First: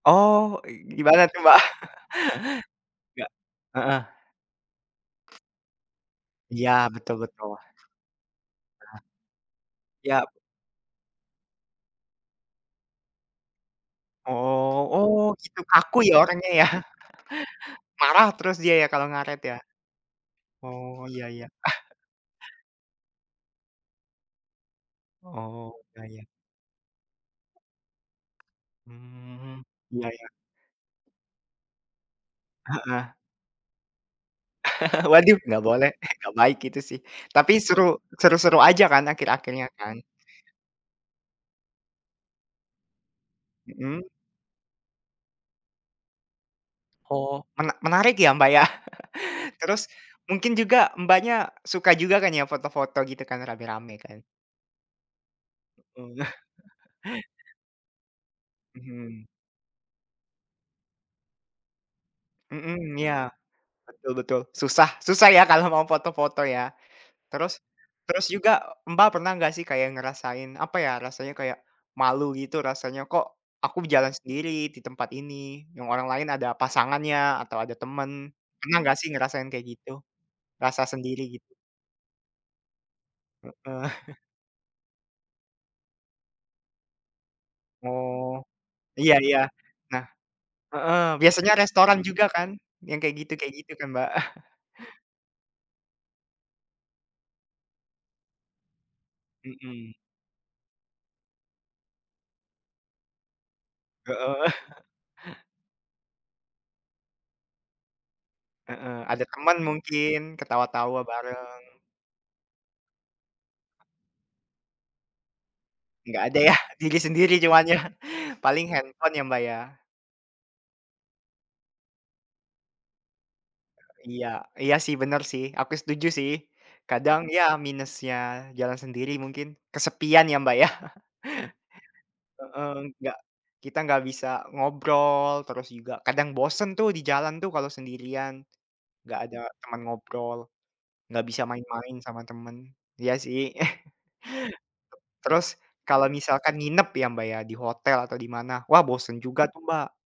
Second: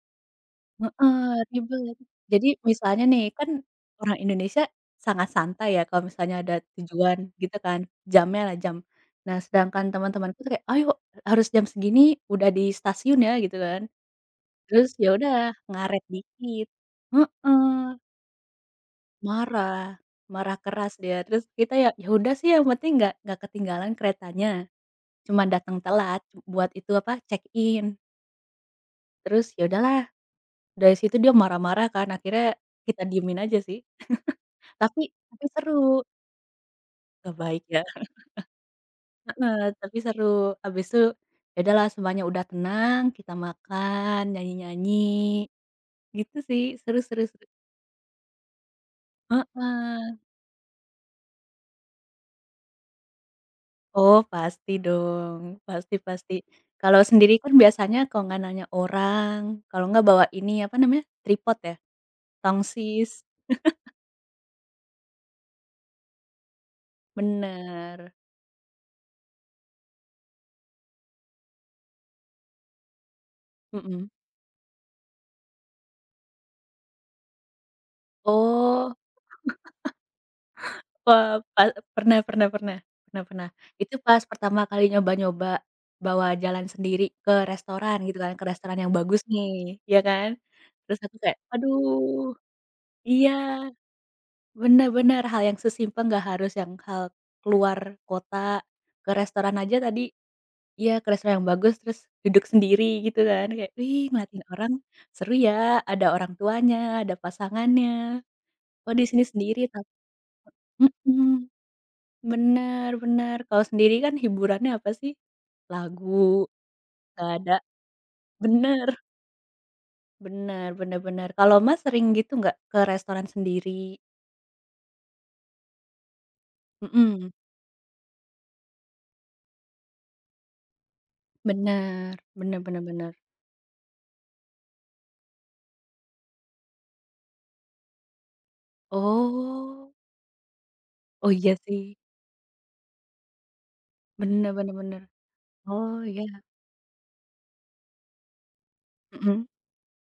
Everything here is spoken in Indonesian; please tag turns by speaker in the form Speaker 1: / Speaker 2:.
Speaker 1: Oh,
Speaker 2: Heeh,
Speaker 1: gimana tuh Mbak?
Speaker 2: ribet. Jadi, misalnya nih,
Speaker 1: Nggak
Speaker 2: kan
Speaker 1: heeh.
Speaker 2: orang Indonesia, sangat santai ya, kalau misalnya ada
Speaker 1: Iya betul
Speaker 2: tujuan,
Speaker 1: betul.
Speaker 2: gitu kan? Jamnya lah. jam.
Speaker 1: Heeh.
Speaker 2: Nah, sedangkan
Speaker 1: Yap.
Speaker 2: teman-temanku tuh kayak, "Ayo, harus jam segini, udah di stasiun ya!" gitu kan.
Speaker 1: Oh
Speaker 2: Terus, ya
Speaker 1: oh
Speaker 2: udah,
Speaker 1: gitu kaku
Speaker 2: ngaret
Speaker 1: ya, orangnya ya?
Speaker 2: dikit. Heeh.
Speaker 1: Marah terus dia ya, kalau ngaret ya?
Speaker 2: Marah. Marah keras
Speaker 1: Oh,
Speaker 2: dia.
Speaker 1: iya
Speaker 2: Terus,
Speaker 1: ya.
Speaker 2: kita ya ya udah sih, yang penting enggak enggak ketinggalan keretanya. Cuma
Speaker 1: Oh,
Speaker 2: datang
Speaker 1: iya iya.
Speaker 2: telat, buat itu, apa, check in. Terus,
Speaker 1: Hmm,
Speaker 2: ya udahlah.
Speaker 1: Iya iya.
Speaker 2: Dari situ dia marah-marah kan, akhirnya kita
Speaker 1: Heeh.
Speaker 2: diamin aja sih. Tapi
Speaker 1: Waduh.
Speaker 2: tapi
Speaker 1: Nggak boleh,
Speaker 2: seru.
Speaker 1: nggak baik itu sih.
Speaker 2: Nggak
Speaker 1: Tapi
Speaker 2: baik ya?
Speaker 1: seru seru-seru aja kan,
Speaker 2: Heeh,
Speaker 1: akhir-akhirnya
Speaker 2: tapi
Speaker 1: kan?
Speaker 2: seru. Habis itu ya udahlah, semuanya udah tenang, kita
Speaker 1: Mhm.
Speaker 2: makan, nyanyi-nyanyi, gitu sih, seru seru
Speaker 1: Oh,
Speaker 2: seru.
Speaker 1: mena menarik ya Mbak, ya. Terus,
Speaker 2: Heeh.
Speaker 1: mungkin juga, Mbaknya, suka juga kan ya foto-foto gitu kan, rame-rame kan?
Speaker 2: Oh, pasti dong. Pasti
Speaker 1: Oh.
Speaker 2: pasti. Kalau sendiri kan, biasanya, kalau enggak nanya
Speaker 1: Mhm.
Speaker 2: orang, kalau enggak bawa ini, apa namanya, tripod ya?
Speaker 1: Mhm,
Speaker 2: Tongsis.
Speaker 1: iya. Betul betul. Susah susah ya, kalau mau foto-foto ya? Terus
Speaker 2: Bener.
Speaker 1: terus juga, Mbak pernah nggak sih kayak, ngerasain apa ya, rasanya kayak, malu gitu rasanya kok, aku
Speaker 2: Mhm.
Speaker 1: jalan sendiri, di tempat ini, yang orang lain ada pasangannya, atau ada temen. Pernah
Speaker 2: Oh.
Speaker 1: nggak sih ngerasain kayak gitu? Rasa
Speaker 2: Pe
Speaker 1: sendiri gitu?
Speaker 2: pa pernah pernah pernah. Pernah pernah.
Speaker 1: Heeh.
Speaker 2: Itu pas pertama kali nyoba-nyoba, bawa jalan sendiri, ke restoran, gitu kan. Ke
Speaker 1: Oh.
Speaker 2: restoran yang
Speaker 1: Iya
Speaker 2: bagus
Speaker 1: iya.
Speaker 2: nih, ya
Speaker 1: Nah
Speaker 2: kan. Terus
Speaker 1: heeh.
Speaker 2: aku kayak,
Speaker 1: Biasanya restoran juga
Speaker 2: aduh!
Speaker 1: kan? Yang kayak
Speaker 2: Iya.
Speaker 1: gitu kayak gitu kan Mbak?
Speaker 2: Bener bener, hal yang sesimpel enggak harus yang hal keluar kota, ke restoran aja
Speaker 1: Mhm.
Speaker 2: tadi iya ke restoran yang bagus, terus duduk sendiri gitu kan. Kayak, ih
Speaker 1: Heeh.
Speaker 2: ngeliatin orang, seru ya! Ada orang tuanya, ada pasangannya. Kok
Speaker 1: Heeh.
Speaker 2: di sini
Speaker 1: Ada temen
Speaker 2: sendiri ta
Speaker 1: mungkin, ketawa-tawa
Speaker 2: Mhm.
Speaker 1: bareng.
Speaker 2: Bener bener. Kalau sendiri kan, hiburannya apa sih?
Speaker 1: Nggak ada
Speaker 2: Lagu,
Speaker 1: ya? Diri
Speaker 2: nggak
Speaker 1: sendiri
Speaker 2: ada.
Speaker 1: cuman ya. Paling
Speaker 2: Bener.
Speaker 1: handphone ya Mbak, ya?
Speaker 2: Bener bener bener. Kalau Mas sering gitu enggak? Ke restoran sendiri?
Speaker 1: Iya. Iya sih, bener sih. Aku setuju sih. Kadang,
Speaker 2: Mhm.
Speaker 1: ya minusnya jalan sendiri mungkin, kesepian ya Mbak ya.
Speaker 2: Bener, bener
Speaker 1: Heeh.
Speaker 2: bener bener.
Speaker 1: Nggak kita nggak bisa ngobrol, terus juga kadang bosen tuh di jalan tuh, kalau sendirian. Nggak ada teman
Speaker 2: Oh.
Speaker 1: ngobrol, nggak
Speaker 2: Oh,
Speaker 1: bisa
Speaker 2: iya sih.
Speaker 1: main-main sama temen. Iya sih.
Speaker 2: Bener bener bener.
Speaker 1: Terus,
Speaker 2: Oh
Speaker 1: kalau
Speaker 2: iya.
Speaker 1: misalkan nginep ya Mbak ya, di hotel atau di mana. Wah, bosen juga
Speaker 2: Mhm.
Speaker 1: tuh Mbak.